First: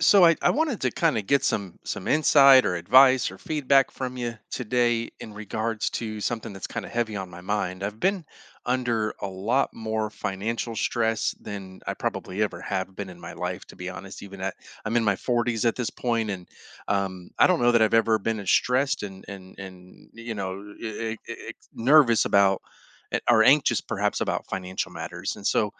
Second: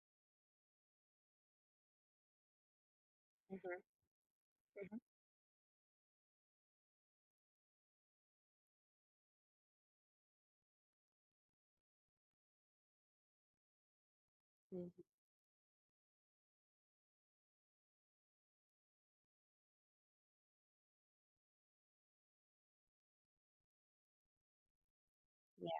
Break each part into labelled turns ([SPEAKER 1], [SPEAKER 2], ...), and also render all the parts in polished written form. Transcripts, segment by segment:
[SPEAKER 1] So I wanted to kind of get some insight or advice or
[SPEAKER 2] Mhm.
[SPEAKER 1] feedback from you
[SPEAKER 2] Mhm.
[SPEAKER 1] today in regards to something that's kind of heavy on my mind. I've been under a lot more financial stress than I probably ever have been in my life, to be honest. Even at I'm
[SPEAKER 2] Mhm.
[SPEAKER 1] in my 40s at this point, and I don't know that I've ever been as stressed and nervous about or anxious perhaps about financial matters. And
[SPEAKER 2] Yeah.
[SPEAKER 1] so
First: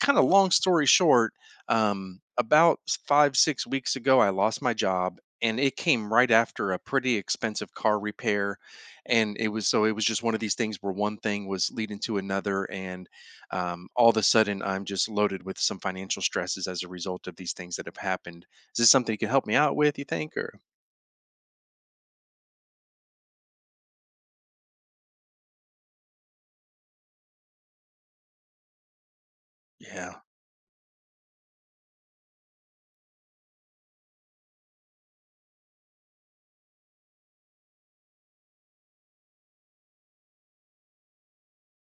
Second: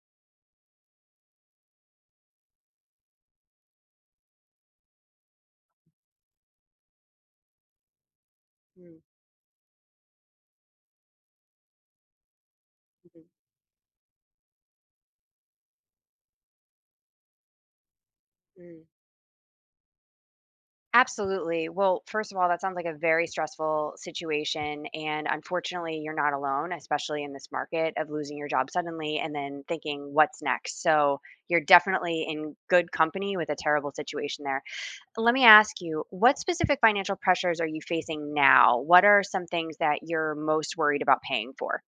[SPEAKER 1] kind of long story short, about five, six weeks ago, I lost my job and it came right after a pretty expensive car repair.
[SPEAKER 2] Mm.
[SPEAKER 1] And it was just one of these things where one thing was leading to another. And
[SPEAKER 2] Mhm.
[SPEAKER 1] all of a sudden, I'm just loaded with some financial stresses as a result of these things that have happened. Is
[SPEAKER 2] Mm.
[SPEAKER 1] this something you can help me out with, you think? Or,
[SPEAKER 2] Absolutely. Well, first of all, that sounds like a very stressful situation. And unfortunately, you're not alone, especially in this market of losing your job suddenly and then thinking,
[SPEAKER 1] yeah.
[SPEAKER 2] what's next? So you're definitely in good company with a terrible situation there. Let me ask you, what specific financial pressures are you facing now? What are some things that you're most worried about paying for?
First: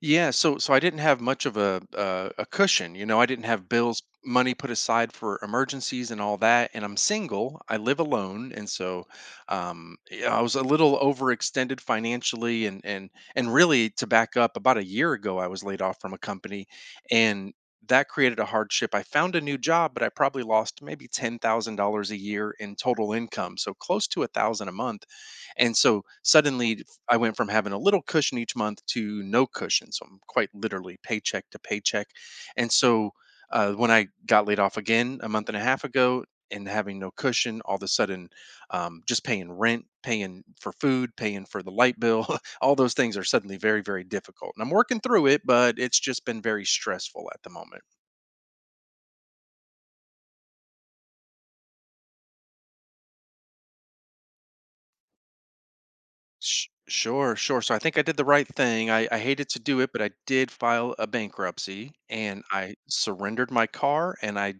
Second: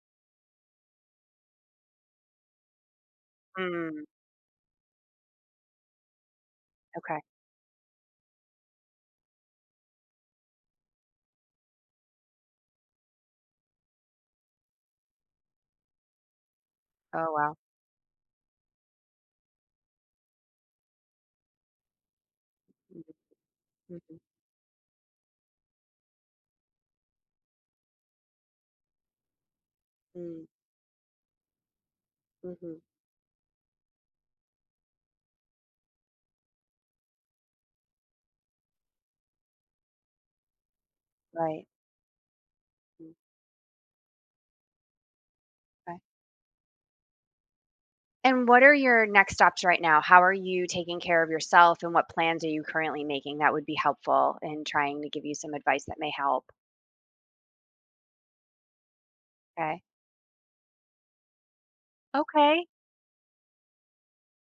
[SPEAKER 1] Yeah, so I didn't have much of a cushion, you know. I didn't have bills,
[SPEAKER 2] Mm.
[SPEAKER 1] money put aside for emergencies and all that. And I'm
[SPEAKER 2] Okay.
[SPEAKER 1] single. I live alone, and so yeah, I was a little overextended financially. And really, to back up, about a year ago, I was laid off from a company,
[SPEAKER 2] Oh,
[SPEAKER 1] and
[SPEAKER 2] wow.
[SPEAKER 1] that created a hardship. I found a new job, but I probably lost maybe $10,000 a year in
[SPEAKER 2] Mhm.
[SPEAKER 1] total income, so close
[SPEAKER 2] Mhm.
[SPEAKER 1] to 1,000 a month. And so suddenly I went from having a little cushion each month to no cushion. So I'm
[SPEAKER 2] Mm.
[SPEAKER 1] quite literally paycheck to paycheck. And
[SPEAKER 2] Mhm.
[SPEAKER 1] so when I got laid off again a month and a half ago and having no cushion, all of a sudden, just paying rent, paying for food, paying for
[SPEAKER 2] Right.
[SPEAKER 1] the light bill, all those
[SPEAKER 2] Mm.
[SPEAKER 1] things are suddenly very, very difficult. And I'm working through it, but
[SPEAKER 2] Okay.
[SPEAKER 1] it's just been very stressful at the moment.
[SPEAKER 2] And what are your next steps right now? How are you taking care of yourself and what plans are you currently making that would be helpful in trying to give you some advice that may help?
[SPEAKER 1] Sure, sure. So I think I did the right thing. I hated to do
[SPEAKER 2] Okay.
[SPEAKER 1] it, but I did file a bankruptcy and
[SPEAKER 2] Okay.
[SPEAKER 1] I surrendered my car, and I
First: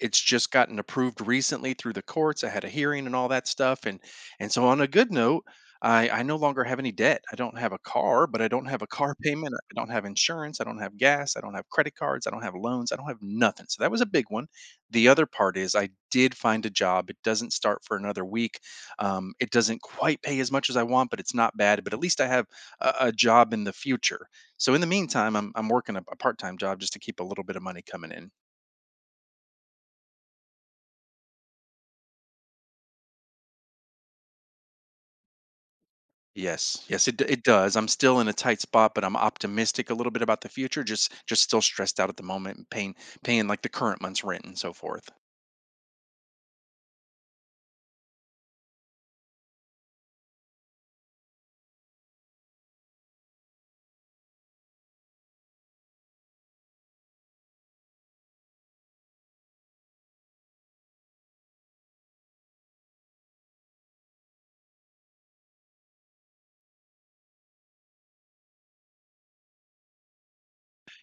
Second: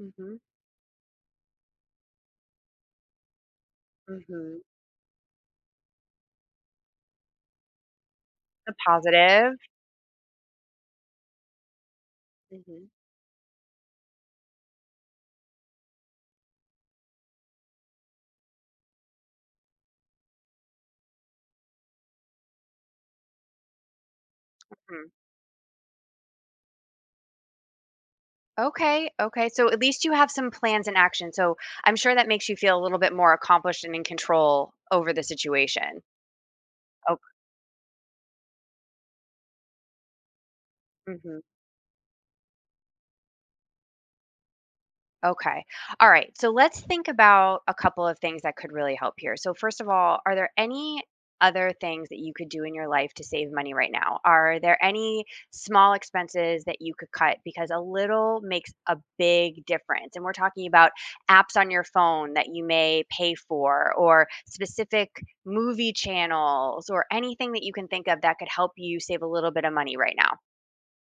[SPEAKER 1] it's just gotten approved recently through the courts. I had a hearing and all that stuff. And
[SPEAKER 2] Mhm.
[SPEAKER 1] so on a good note, I no longer have any debt. I don't have a car, but I don't
[SPEAKER 2] The
[SPEAKER 1] have a car payment.
[SPEAKER 2] positive.
[SPEAKER 1] I don't have insurance, I don't have gas, I don't have credit cards, I don't have
[SPEAKER 2] Mhm.
[SPEAKER 1] loans, I don't have nothing. So that was a big one. The other part is I did find a job. It doesn't start for another week. It doesn't quite pay as much as I want, but it's not bad. But at least I have a job in the future. So in the
[SPEAKER 2] Mhm.
[SPEAKER 1] meantime, I'm working a part time job just to keep a little bit of money coming in.
[SPEAKER 2] Okay. Okay. So at least you have some plans in action. So I'm sure that makes you feel a little bit more accomplished and in control over the situation.
[SPEAKER 1] Yes, yes,
[SPEAKER 2] Okay.
[SPEAKER 1] it does. I'm still in a tight spot, but I'm optimistic a little bit about the future. Just still stressed out at the moment, and paying like the current month's rent and so forth.
[SPEAKER 2] Okay. All right. So let's think about a couple of things that could really help here. So, first of all, are there any other things that you could do in your life to save money right now? Are there any small expenses that you could cut? Because a little makes a big difference. And we're talking about apps on your phone that you may pay for, or specific movie channels, or anything that you can think of that could help you save a little bit of money right now.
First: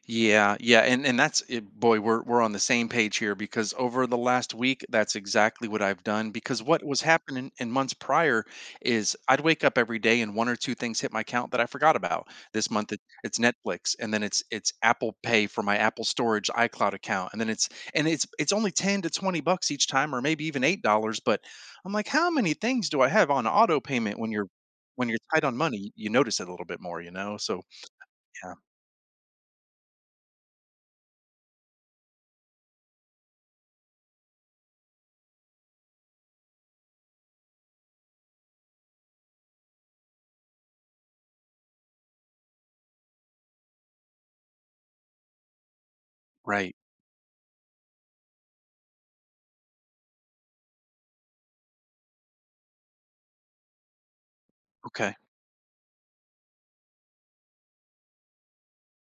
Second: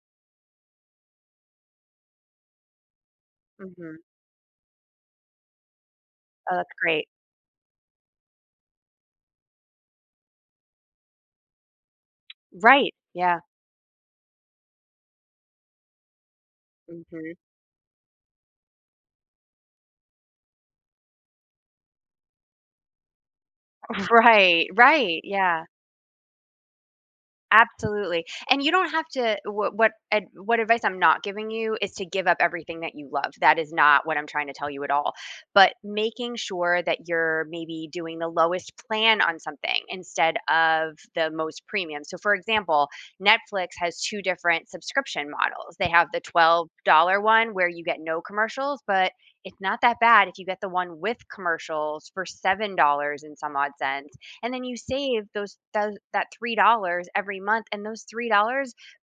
[SPEAKER 1] Yeah, yeah, and that's it, boy, we're on the same page here because
[SPEAKER 2] Hmm.
[SPEAKER 1] over the last week, that's exactly what I've done.
[SPEAKER 2] Oh,
[SPEAKER 1] Because
[SPEAKER 2] that's
[SPEAKER 1] what was
[SPEAKER 2] great.
[SPEAKER 1] happening in months prior is I'd wake up every day and 1 or 2 things hit my account that I forgot about. This month
[SPEAKER 2] Right. Yeah.
[SPEAKER 1] it's Netflix, and then it's Apple Pay for my Apple Storage iCloud account, and
[SPEAKER 2] Hmm.
[SPEAKER 1] then it's and it's it's only $10 to $20 each time, or maybe even $8. But I'm like, how many things do I have on auto payment
[SPEAKER 2] Right,
[SPEAKER 1] when you're
[SPEAKER 2] right,
[SPEAKER 1] tight on
[SPEAKER 2] yeah,
[SPEAKER 1] money? You notice it a little bit more, you know. So
[SPEAKER 2] absolutely,
[SPEAKER 1] yeah,
[SPEAKER 2] and you don't have to what ad what advice, I'm not giving you, is to give up everything that you love. That is not what I'm trying to tell you at all, but making sure that you're maybe doing the lowest plan on something instead of the most premium. So, for example, Netflix has 2 different subscription models. They have the
[SPEAKER 1] right,
[SPEAKER 2] $12 one where you get no commercials, but it's not that bad if you get the one with commercials for $7 and some odd cents. And then you
[SPEAKER 1] okay,
[SPEAKER 2] save those that $3 every month, and those $3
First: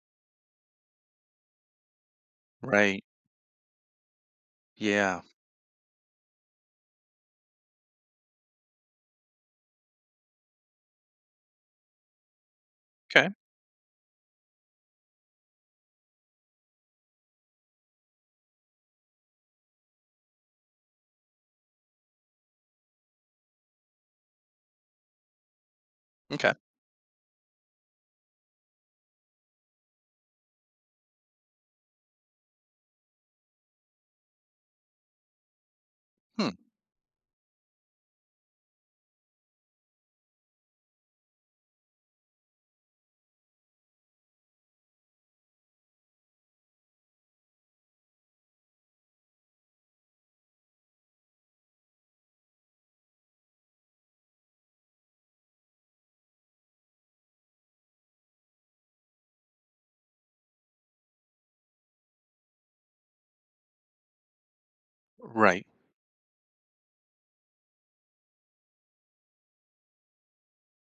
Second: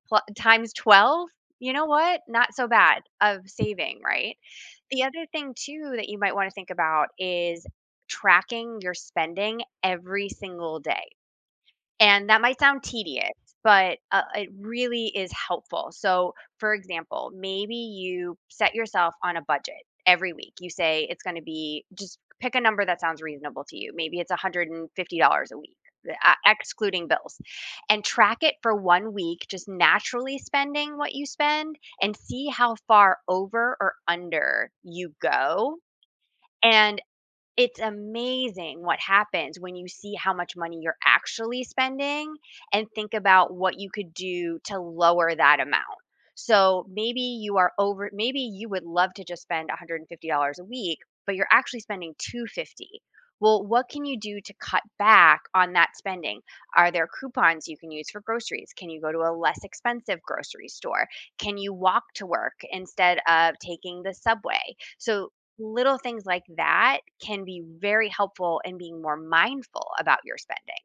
[SPEAKER 2] times 12. You know what, not so bad
[SPEAKER 1] right.
[SPEAKER 2] of saving, right? The
[SPEAKER 1] Yeah.
[SPEAKER 2] other thing too that you might want to think about is tracking your spending every single day, and that might sound
[SPEAKER 1] Okay.
[SPEAKER 2] tedious, but it really is helpful. So, for example, maybe you set yourself on a budget every week. You say it's gonna be, just pick a number that sounds reasonable to you. Maybe it's $150 a week, e
[SPEAKER 1] Okay.
[SPEAKER 2] excluding bills, and track it for one week, just naturally spending what you spend, and see how far over or under you go.
[SPEAKER 1] Hmm.
[SPEAKER 2] And it's amazing what happens when you see how much money you're actually spending and think about what you could do to lower that amount. So maybe you are over, maybe you would love to just spend $150 a week, but you're actually spending 250. Well, what can you do to cut back on that spending? Are there coupons you can use for groceries? Can you go to a less expensive grocery store? Can you walk to work instead of taking the subway? So
[SPEAKER 1] Right.
[SPEAKER 2] little things like that can be very helpful in being more mindful about your spending.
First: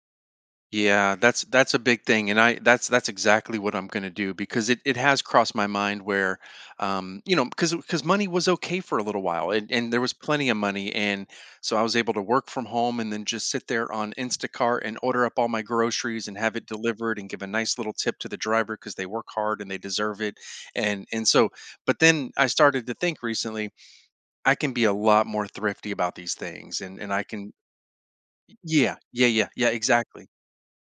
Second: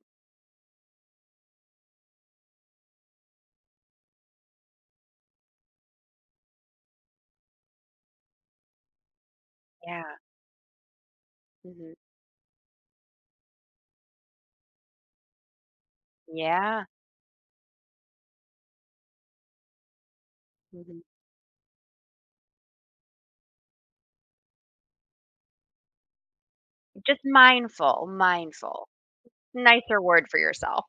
[SPEAKER 1] Yeah, that's a big thing, and I that's exactly what I'm going to do because it has crossed my mind where, you know, because money was okay for a little while, and
[SPEAKER 2] Yeah.
[SPEAKER 1] there was plenty of money, and so I
[SPEAKER 2] Mhm.
[SPEAKER 1] was able to work from home and then just sit there on Instacart and order up all my groceries and have it
[SPEAKER 2] Yeah.
[SPEAKER 1] delivered and give a nice little tip to the driver because they work hard and they deserve it,
[SPEAKER 2] Mhm.
[SPEAKER 1] and so, but then I started to think recently, I can be a lot more thrifty about these things and
[SPEAKER 2] Just
[SPEAKER 1] I can.
[SPEAKER 2] mindful, mindful.
[SPEAKER 1] Yeah, yeah, yeah, yeah,
[SPEAKER 2] Nicer word
[SPEAKER 1] exactly,
[SPEAKER 2] for yourself.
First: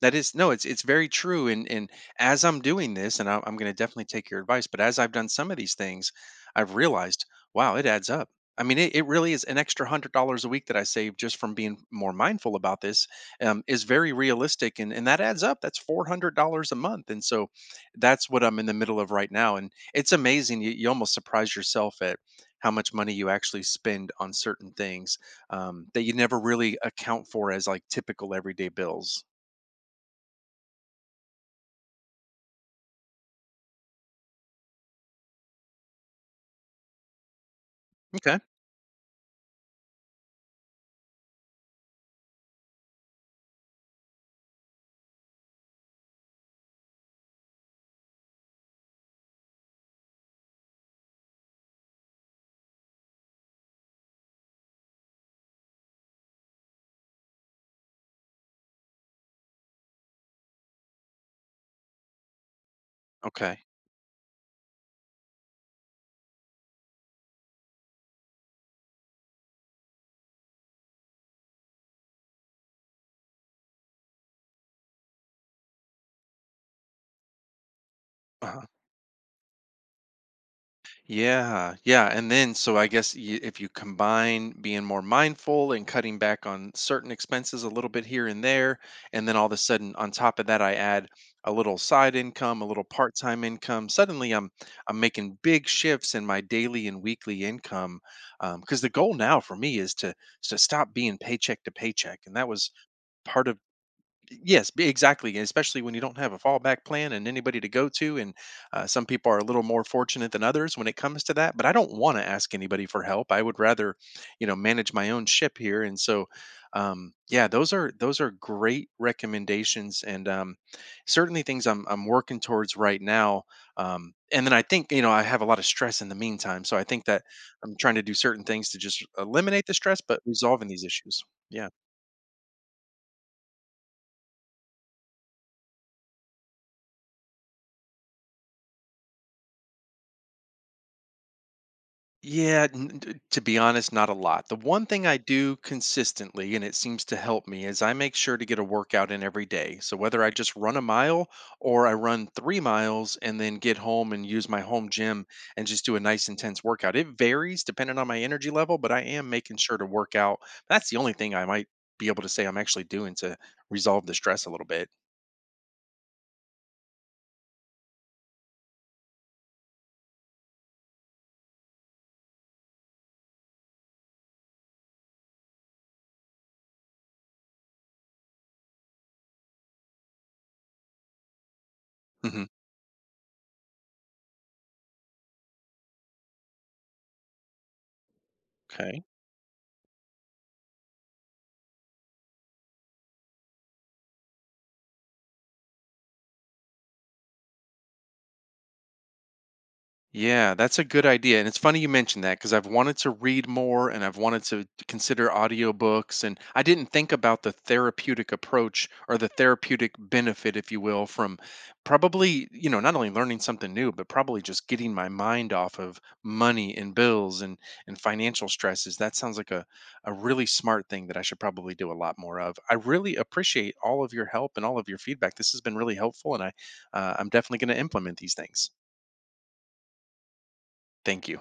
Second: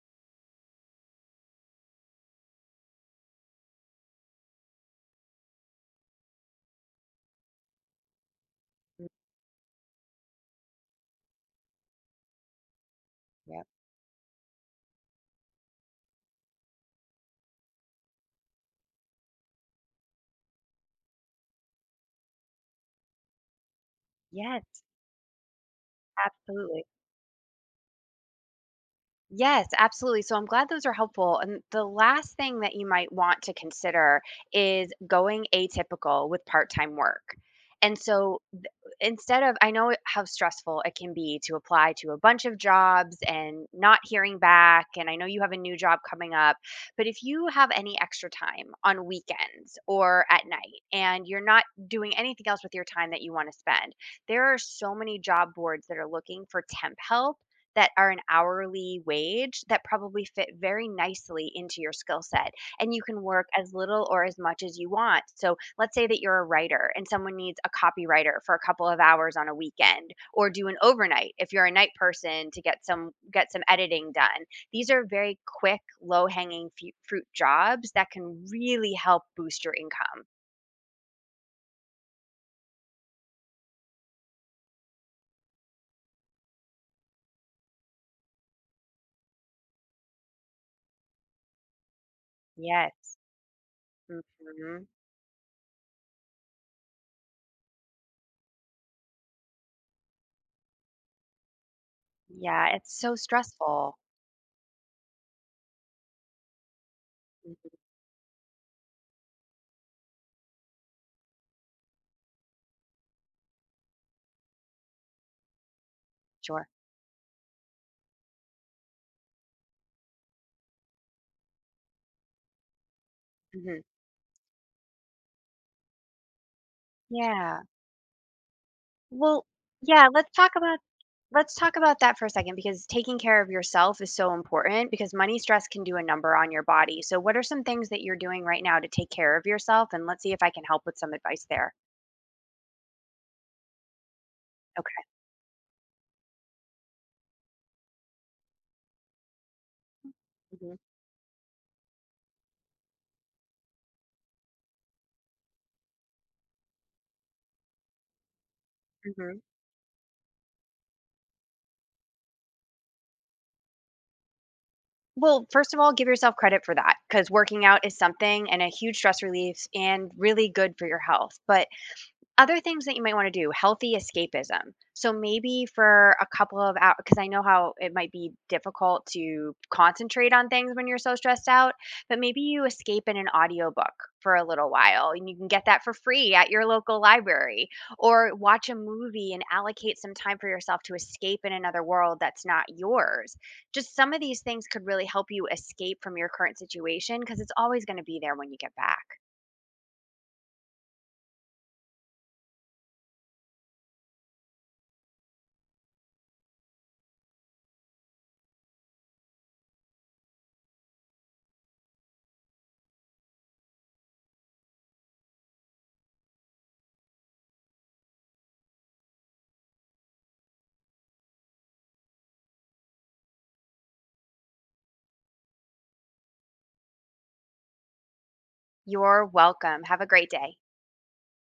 [SPEAKER 1] that is no, it's very true. And as I'm doing this, and I'm going to definitely take your advice, but as I've done some of these things, I've realized, wow, it adds up. I mean,
[SPEAKER 2] Mm.
[SPEAKER 1] it really is an extra $100 a week that I save just from being more mindful about this.
[SPEAKER 2] Yep.
[SPEAKER 1] Is very realistic, and that adds up. That's $400 a month, and so that's what I'm in the middle of right now. And it's amazing. You almost surprise yourself at how much money you actually spend on certain
[SPEAKER 2] Yes,
[SPEAKER 1] things that you never really
[SPEAKER 2] absolutely.
[SPEAKER 1] account for as like typical everyday bills.
[SPEAKER 2] Yes, absolutely. So I'm glad those are helpful. And the last thing that you might want to consider is going atypical with part time work. And
[SPEAKER 1] Okay.
[SPEAKER 2] so instead of, I know how stressful it can be to apply to a bunch of jobs and not hearing back, and I know you have a new job coming up, but if you have any extra time on weekends or at night and you're not doing anything else with your time that you want to spend, there are so many job boards that are looking for temp help that are an hourly wage that probably fit very nicely into your skill set, and you can work
[SPEAKER 1] Okay.
[SPEAKER 2] as little or as much as you want. So let's say that you're a writer and someone needs a copywriter for a couple of hours on a weekend or do an overnight if you're a night person to get some editing done. These are very quick low hanging fruit jobs that can
[SPEAKER 1] Uh-huh.
[SPEAKER 2] really help boost your income.
[SPEAKER 1] Yeah, yeah, and then so I guess if you combine being more mindful and cutting back on certain expenses a little bit here and there, and then all of a sudden on top of that I add a little side income, a little
[SPEAKER 2] Yes.
[SPEAKER 1] part-time income. Suddenly I'm
[SPEAKER 2] Hmm.
[SPEAKER 1] I'm making big shifts in my daily and weekly income. Because the goal now for me is to stop being paycheck to paycheck, and that
[SPEAKER 2] Yeah,
[SPEAKER 1] was
[SPEAKER 2] it's so
[SPEAKER 1] part of
[SPEAKER 2] stressful.
[SPEAKER 1] Yes, b exactly, and especially when you don't have a fallback plan and anybody to
[SPEAKER 2] Mhm.
[SPEAKER 1] go to, and, some people are a little more fortunate than others when it comes to that, but I don't wanna ask anybody for help, I would rather, you know, manage my own ship here, and so,
[SPEAKER 2] Sure.
[SPEAKER 1] yeah, those are great recommendations and, certainly things I'm working towards right now,
[SPEAKER 2] Hmm.
[SPEAKER 1] and then I think, you know, I have a lot of stress in the meantime, so I think that
[SPEAKER 2] Yeah.
[SPEAKER 1] I'm trying to do certain things to just
[SPEAKER 2] Well,
[SPEAKER 1] eliminate the stress,
[SPEAKER 2] yeah,
[SPEAKER 1] but resolving these issues.
[SPEAKER 2] let's
[SPEAKER 1] Yeah.
[SPEAKER 2] talk about that for a second, because taking care of yourself is so important. Because money stress can do a number on your body. So what are some things that you're doing right now to take care of yourself? And let's see if I can help with some advice there.
[SPEAKER 1] Yeah, to be honest, not a lot. The one thing I do consistently, and it seems to help me, is I make sure to get a workout in every day. So whether I just
[SPEAKER 2] Okay. Hmm.
[SPEAKER 1] run a mile or I run 3 miles and then get home and use my home gym and just do a nice intense workout, it varies depending on my energy level, but I am
[SPEAKER 2] Hmm.
[SPEAKER 1] making sure to work out. That's the only thing I might be able to say I'm actually doing to resolve the stress a little bit.
[SPEAKER 2] Well, first of all, give yourself credit for that because working out is something and a huge stress relief and really good for your health. But other things that you might wanna do, healthy escapism. So maybe for a couple of hours, because I know how it might be difficult to concentrate on things when you're so stressed out, but maybe
[SPEAKER 1] Mhm.
[SPEAKER 2] you escape in an audiobook for a little while, and you can get that for free at your local library, or watch a
[SPEAKER 1] Okay.
[SPEAKER 2] movie and allocate some time for yourself to escape in another world that's not yours. Just some of these things could really help you escape from your current situation because it's always gonna be there when you get back.
[SPEAKER 1] Yeah, that's a good idea. And it's funny you mentioned that because I've wanted to read more and I've wanted to consider audiobooks. And I didn't think about the therapeutic approach or the therapeutic benefit, if you will, from probably, you know, not only learning something new, but probably just getting my mind off of money and bills and financial stresses. That sounds like a really smart thing that I should probably do a lot more of. I really appreciate all of your help and all of your feedback. This has been really helpful, and I I'm definitely going to implement these things.
[SPEAKER 2] You're welcome. Have a great day.
[SPEAKER 1] Thank you.